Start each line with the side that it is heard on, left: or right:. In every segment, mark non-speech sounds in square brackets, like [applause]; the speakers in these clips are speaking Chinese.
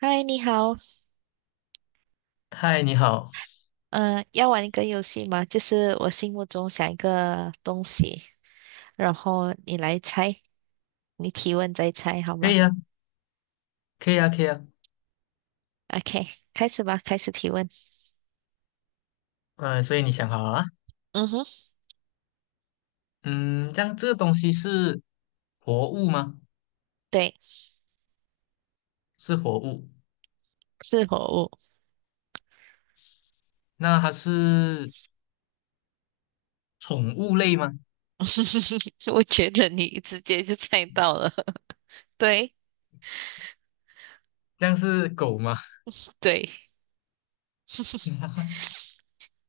right: 嗨，你好，
left: 嗨，你好。
right: 嗯、要玩一个游戏吗？就是我心目中想一个东西，然后你来猜，你提问再猜，好
left: 可
right: 吗
left: 以啊，可以啊，可以啊。
right: ？OK，开始吧，开始提问。
left: 嗯、所以你想好了啊？
right: 嗯哼，
left: 嗯，这样这个东西是活物吗？
right: 对，
left: 是活物。
right: 是活物。
left: 那它是宠物类吗？
right: [laughs] 我觉得你直接就猜到了，[laughs] 对
left: 这样是狗吗？
right: 对，[laughs]
left: [laughs]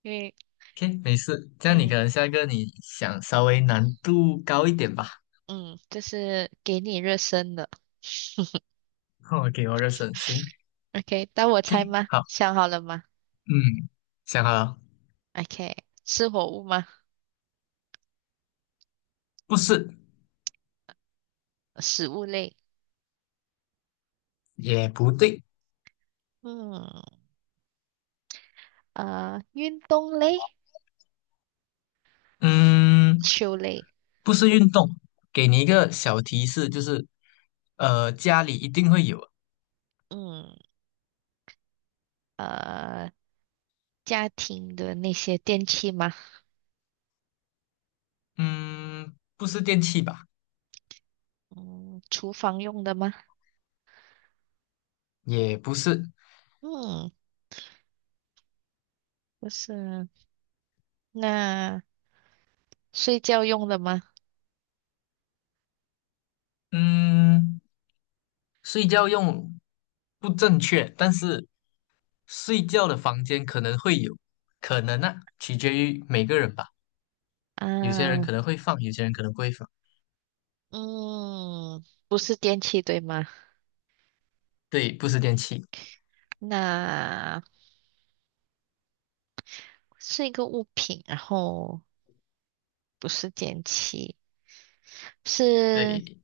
right: 因为
left: ？OK，没事。这样你可
right: 嗯
left: 能下一个你想稍微难度高一点吧。
right: 嗯，就是给你热身的。[laughs]
left: [laughs] o 给我个省心。
right: OK，当我
left: o
right: 猜
left: k
right: 吗？
left: 好，
right: 想好了吗
left: 嗯，想好了。
right: ？OK，是活物吗？
left: 不是，
right: 食物类。
left: 也不对。
right: 嗯运动类、
left: 嗯，
right: 球类，
left: 不是运动。给你一个小提示，就是家里一定会有。
right: 嗯呃，家庭的那些电器吗？
left: 嗯，不是电器吧？
right: 嗯，厨房用的吗？
left: 也不是。
right: 嗯不是，那睡觉用的吗？
left: 嗯，睡觉用不正确，但是睡觉的房间可能会有。可能,取决于每个人吧。有些人
right: 啊，
left: 可能会放，有些人可能不会放。
right: 嗯，不是电器对吗？
left: 对，不是电器。
right: 那是一个物品，然后不是电器，是
left: 对。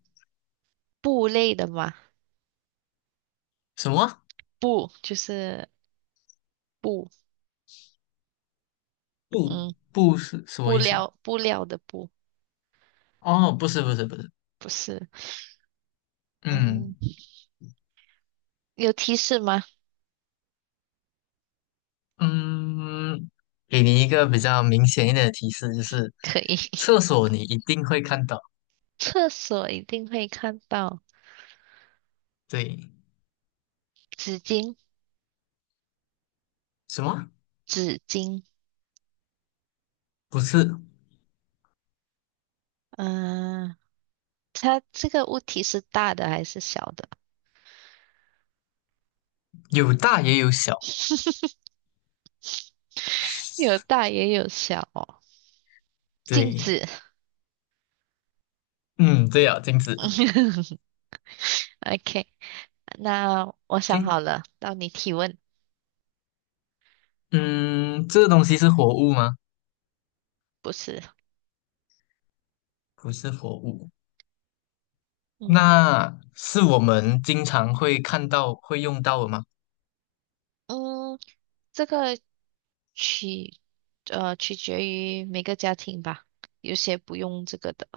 right: 布类的吗？
left: 什么？
right: 布就是布，
left: 不，
right: 嗯，
left: 不是什么
right: 布
left: 意思？
right: 料布料的布，
left: 哦，不是，不是，不是。
right: 不是，
left: 嗯。
right: 嗯。有提示吗？[laughs]
left: 嗯，给你一个比较明显一点的提示，就是
right: 可以，
left: 厕
right: [laughs]
left: 所你一定会看到。
right: 厕所一定会看到
left: 对。
right: 纸巾，
left: 什么？
right: 纸巾。
left: 不是。
right: 嗯、它这个物体是大的还是小的？
left: 有大也有小。
right: [laughs] 有大也有小哦。镜
left: 对，
right: 子。
left: 嗯，对啊，镜子。
right: [laughs] OK，那我想
left: OK。
right: 好了，到你提问。
left: 嗯，这个东西是活物吗？
right: 不是，
left: 不是活物。
right: 嗯
left: 那是我们经常会看到、会用到的吗？
right: 嗯，这个取取决于每个家庭吧，有些不用这个的。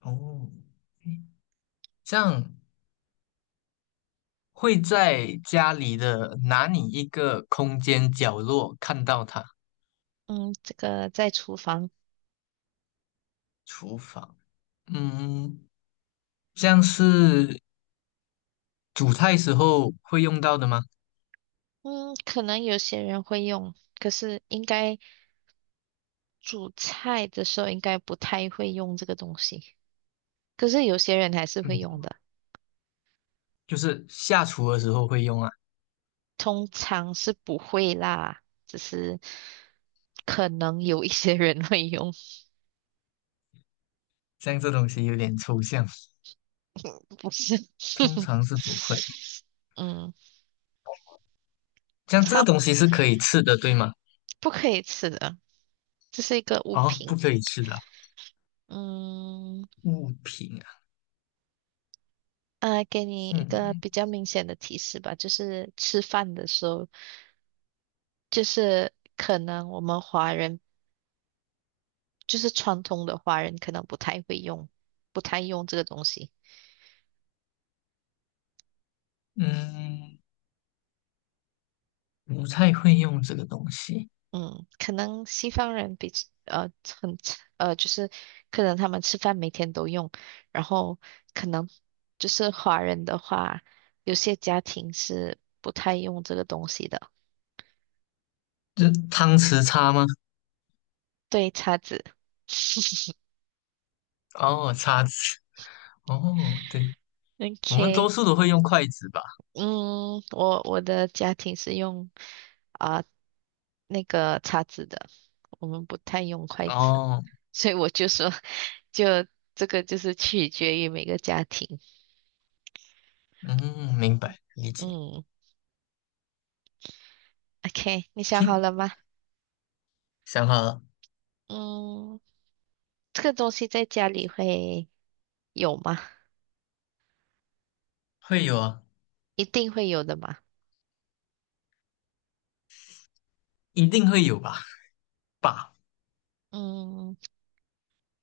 left: 哦，OK。这样会在家里的哪里一个空间角落看到它？
right: 嗯，这个在厨房，
left: 厨房。嗯。像是煮菜时候会用到的吗？
right: 嗯，可能有些人会用，可是应该煮菜的时候应该不太会用这个东西。可是有些人还是
left: 嗯，
right: 会用的，
left: 就是下厨的时候会用啊。
right: 通常是不会啦，只是可能有一些人会用，
left: 像这东西有点抽象，
right: 不是。
left: 通
right: [laughs]
left: 常是不会。
right: 嗯，
left: 像这个
right: 操，
left: 东西是可以吃的，对吗？
right: 不可以吃的，这是一个物
left: 哦，不
right: 品。
left: 可以吃的啊，
right: 嗯，
left: 物品啊。
right: 给你一个
left: 嗯
right: 比较明显的提示吧，就是吃饭的时候，就是。可能我们华人。就是传统的华人可能不太会用，不太用这个东西。
left: 嗯，不太会用这个东西。
right: 嗯，可能西方人比呃很就是可能他们吃饭每天都用，然后可能就是华人的话，有些家庭是不太用这个东西的。
left: 这汤匙叉吗？
right: 对，叉子。[laughs]
left: 哦，叉子。哦，对。我们多
right: OK，
left: 数都会用筷子吧？
right: 嗯，我的家庭是用啊、那个叉子的，我们不太用筷子。
left: 哦。
right: 所以我就说，就这个就是取决于每个家庭。
left: 嗯，明白，理解。
right: 嗯，OK，你想
left: o
right: 好了吗？
left: 想好了。
right: 嗯，这个东西在家里会有吗？
left: 会有啊。
right: 一定会有的嘛。
left: 一定会有吧？吧。
right: 嗯，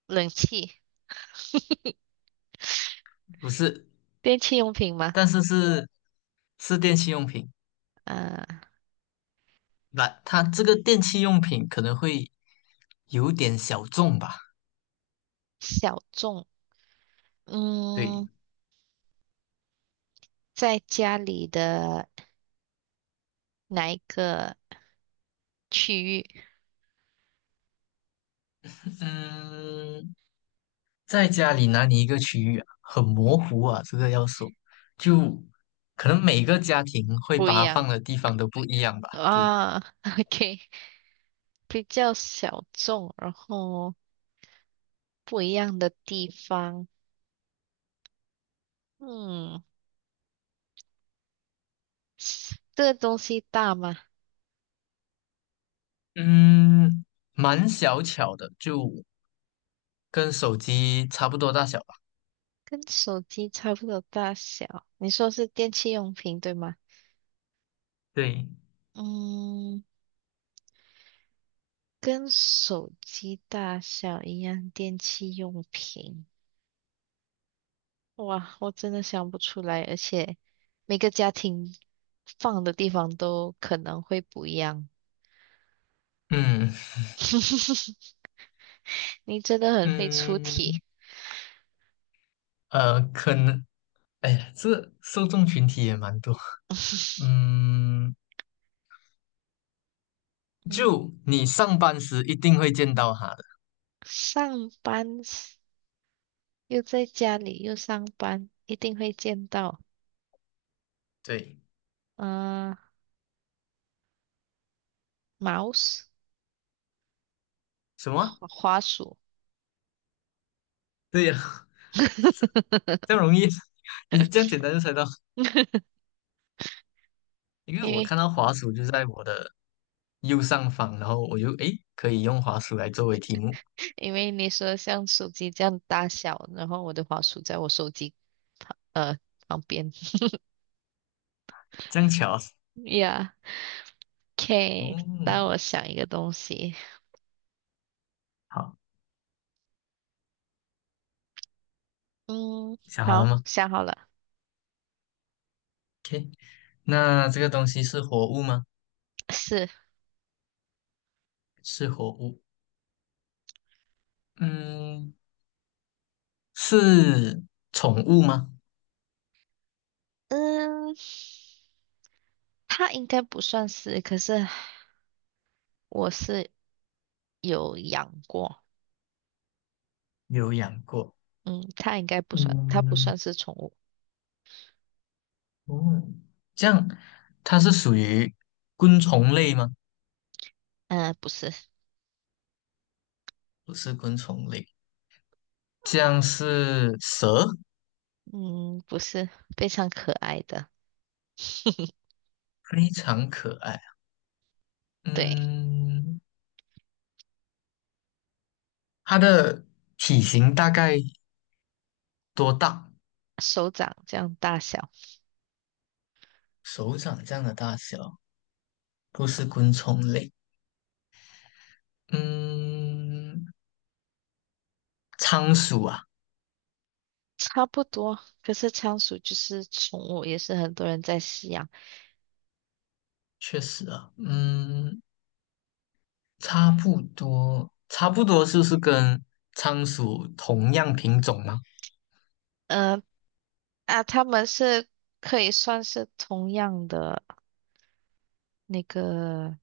right: 冷气、
left: 不是。
right: 电器用品吗？
left: 但是是电器用品。
right: 啊，
left: 那它这个电器用品可能会有点小众吧？
right: 小众。
left: 对。
right: 嗯，在家里的哪一个区域？
left: 嗯，在家里哪里一个区域啊？很
right: 嗯，
left: 模糊啊，这个要说，就可能每个家庭会
right: 不
left: 把
right: 一
left: 它
right: 样
left: 放的地方都不一样吧？对。
right: 啊。[laughs] OK，比较小众，然后不一样的地方。嗯。这个东西大吗？
left: 嗯，蛮小巧的，就跟手机差不多大小吧？
right: 跟手机差不多大小。你说是电器用品，对吗？
left: 对。
right: 嗯，跟手机大小一样，电器用品。哇，我真的想不出来，而且每个家庭放的地方都可能会不一样。
left: 嗯
right: [laughs] 你真的很会出题。
left: 嗯，可能。哎呀，这受众群体也蛮多。嗯，
right: 嗯，
left: 就你上班时一定会见到它的。
right: 上班时又在家里又上班，一定会见到。
left: 对。
right: 嗯、呃，mouse
left: 什么？
right: 花花鼠，
left: 对呀。[laughs] 这样
right: [laughs]
left: 容易。[laughs] 你这样简单就猜到。因为
right: 因
left: 我
right: 为
left: 看到滑鼠就在我的右上方，然后我就诶可以用滑鼠来作为题目。
right: 因为你说像手机这样大小，然后我的花鼠在我手机呃旁边。
left: 这样巧啊。
right: Yeah，OK，让
left: 哦，
right: 我想一个东西。
left: 好，
right: 嗯，
left: 想好
right: 好，
left: 了吗？
right: 想好了，
left: 那这个东西是活物吗？
right: 是，
left: 是活物。嗯，是宠物吗？
right: 嗯，它应该不算是，可是我是有养过。
left: 有养过。
right: 嗯，它应该不算，它不算
left: 嗯，
right: 是宠物。
left: 哦，这样它是属于昆虫类吗？
right: 嗯、不是，
left: 不是昆虫类。这样是蛇，
right: 嗯，不是，非常可爱的。[laughs]
left: 非常可爱。
right: 对。
left: 嗯，它的体型大概多大？
right: 手掌这样大小，
left: 手掌这样的大小。不是昆虫类。嗯，仓鼠啊。
right: 差不多。可是仓鼠就是宠物，也是很多人在饲养。
left: 确实啊。嗯差不多，差不多是不是跟仓鼠同样品种吗？
right: 嗯、它们是可以算是同样的那个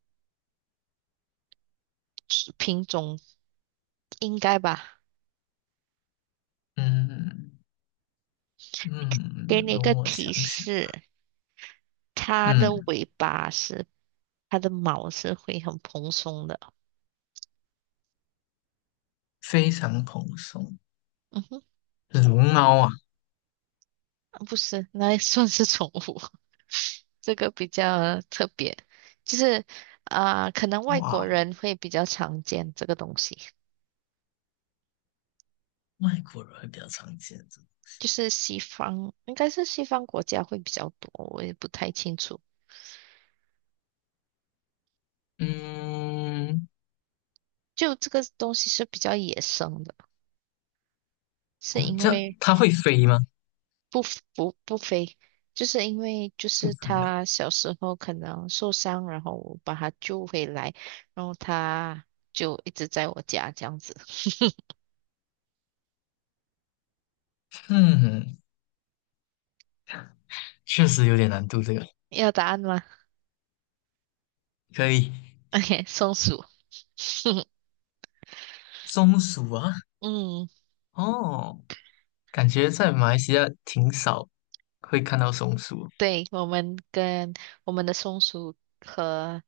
right: 品种，应该吧？
left: 嗯
right: 给
left: 嗯，
right: 你一个
left: 容我
right: 提
left: 想想。
right: 示，它的
left: 嗯，
right: 尾巴是，它的毛是会很蓬松的。
left: 非常蓬松。
right: 嗯哼，
left: 龙猫啊。
right: 不是，那也算是宠物。[laughs] 这个比较特别，就是可能外
left: 哇，
right: 国人会比较常见这个东西。
left: 外国人会比较常见的。
right: 就是西方，应该是西方国家会比较多，我也不太清楚。
left: 嗯，
right: 就这个东西是比较野生的，是
left: 哦，
right: 因
left: 这样
right: 为
left: 它会飞吗？
right: 不不飞，就是因为就
left: 不
right: 是
left: 飞啊。
right: 他小时候可能受伤，然后我把他救回来，然后他就一直在我家这样子。[laughs]
left: 嗯，确实有点难度，这个
right: 要答案吗
left: 可以。
right: ？OK，松鼠。[laughs]
left: 松鼠啊。
right: 嗯，
left: 哦，感觉在马来西亚挺少会看到松鼠。
right: 对，我们跟我们的松鼠和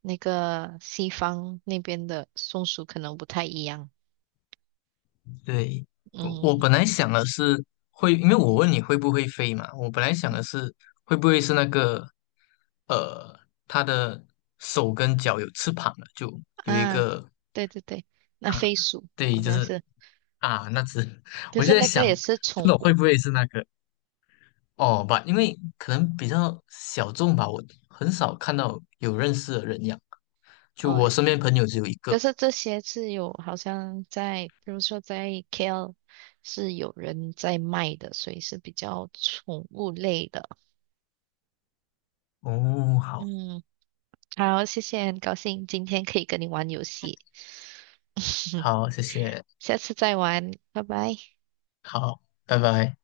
right: 那个西方那边的松鼠可能不太一样。
left: 对。我
right: 嗯
left: 我本来想的是会，因为我问你会不会飞嘛，我本来想的是会不会是那个，呃，它的手跟脚有翅膀了，就有一
right: 啊，
left: 个
right: 对对对，那
left: 啊，
right: 飞鼠好
left: 对，就
right: 像
left: 是
right: 是，
left: 啊那只。[laughs]
right: 可
left: 我就
right: 是
left: 在
right: 那个
left: 想，
right: 也是
left: 不
right: 宠
left: 懂会
right: 物，
left: 不会是那个哦吧，因为可能比较小众吧，我很少看到有认识的人养，就
right: 哦。
left: 我身边朋友只有一
right: 可
left: 个。
right: 是这些是有好像在，比如说在 KL 是有人在卖的，所以是比较宠物类的。
left: 哦，好。
right: 嗯，好，谢谢，很高兴今天可以跟你玩游戏，[laughs]
left: 好，谢谢。
right: 下次再玩，拜拜。
left: 好，拜拜。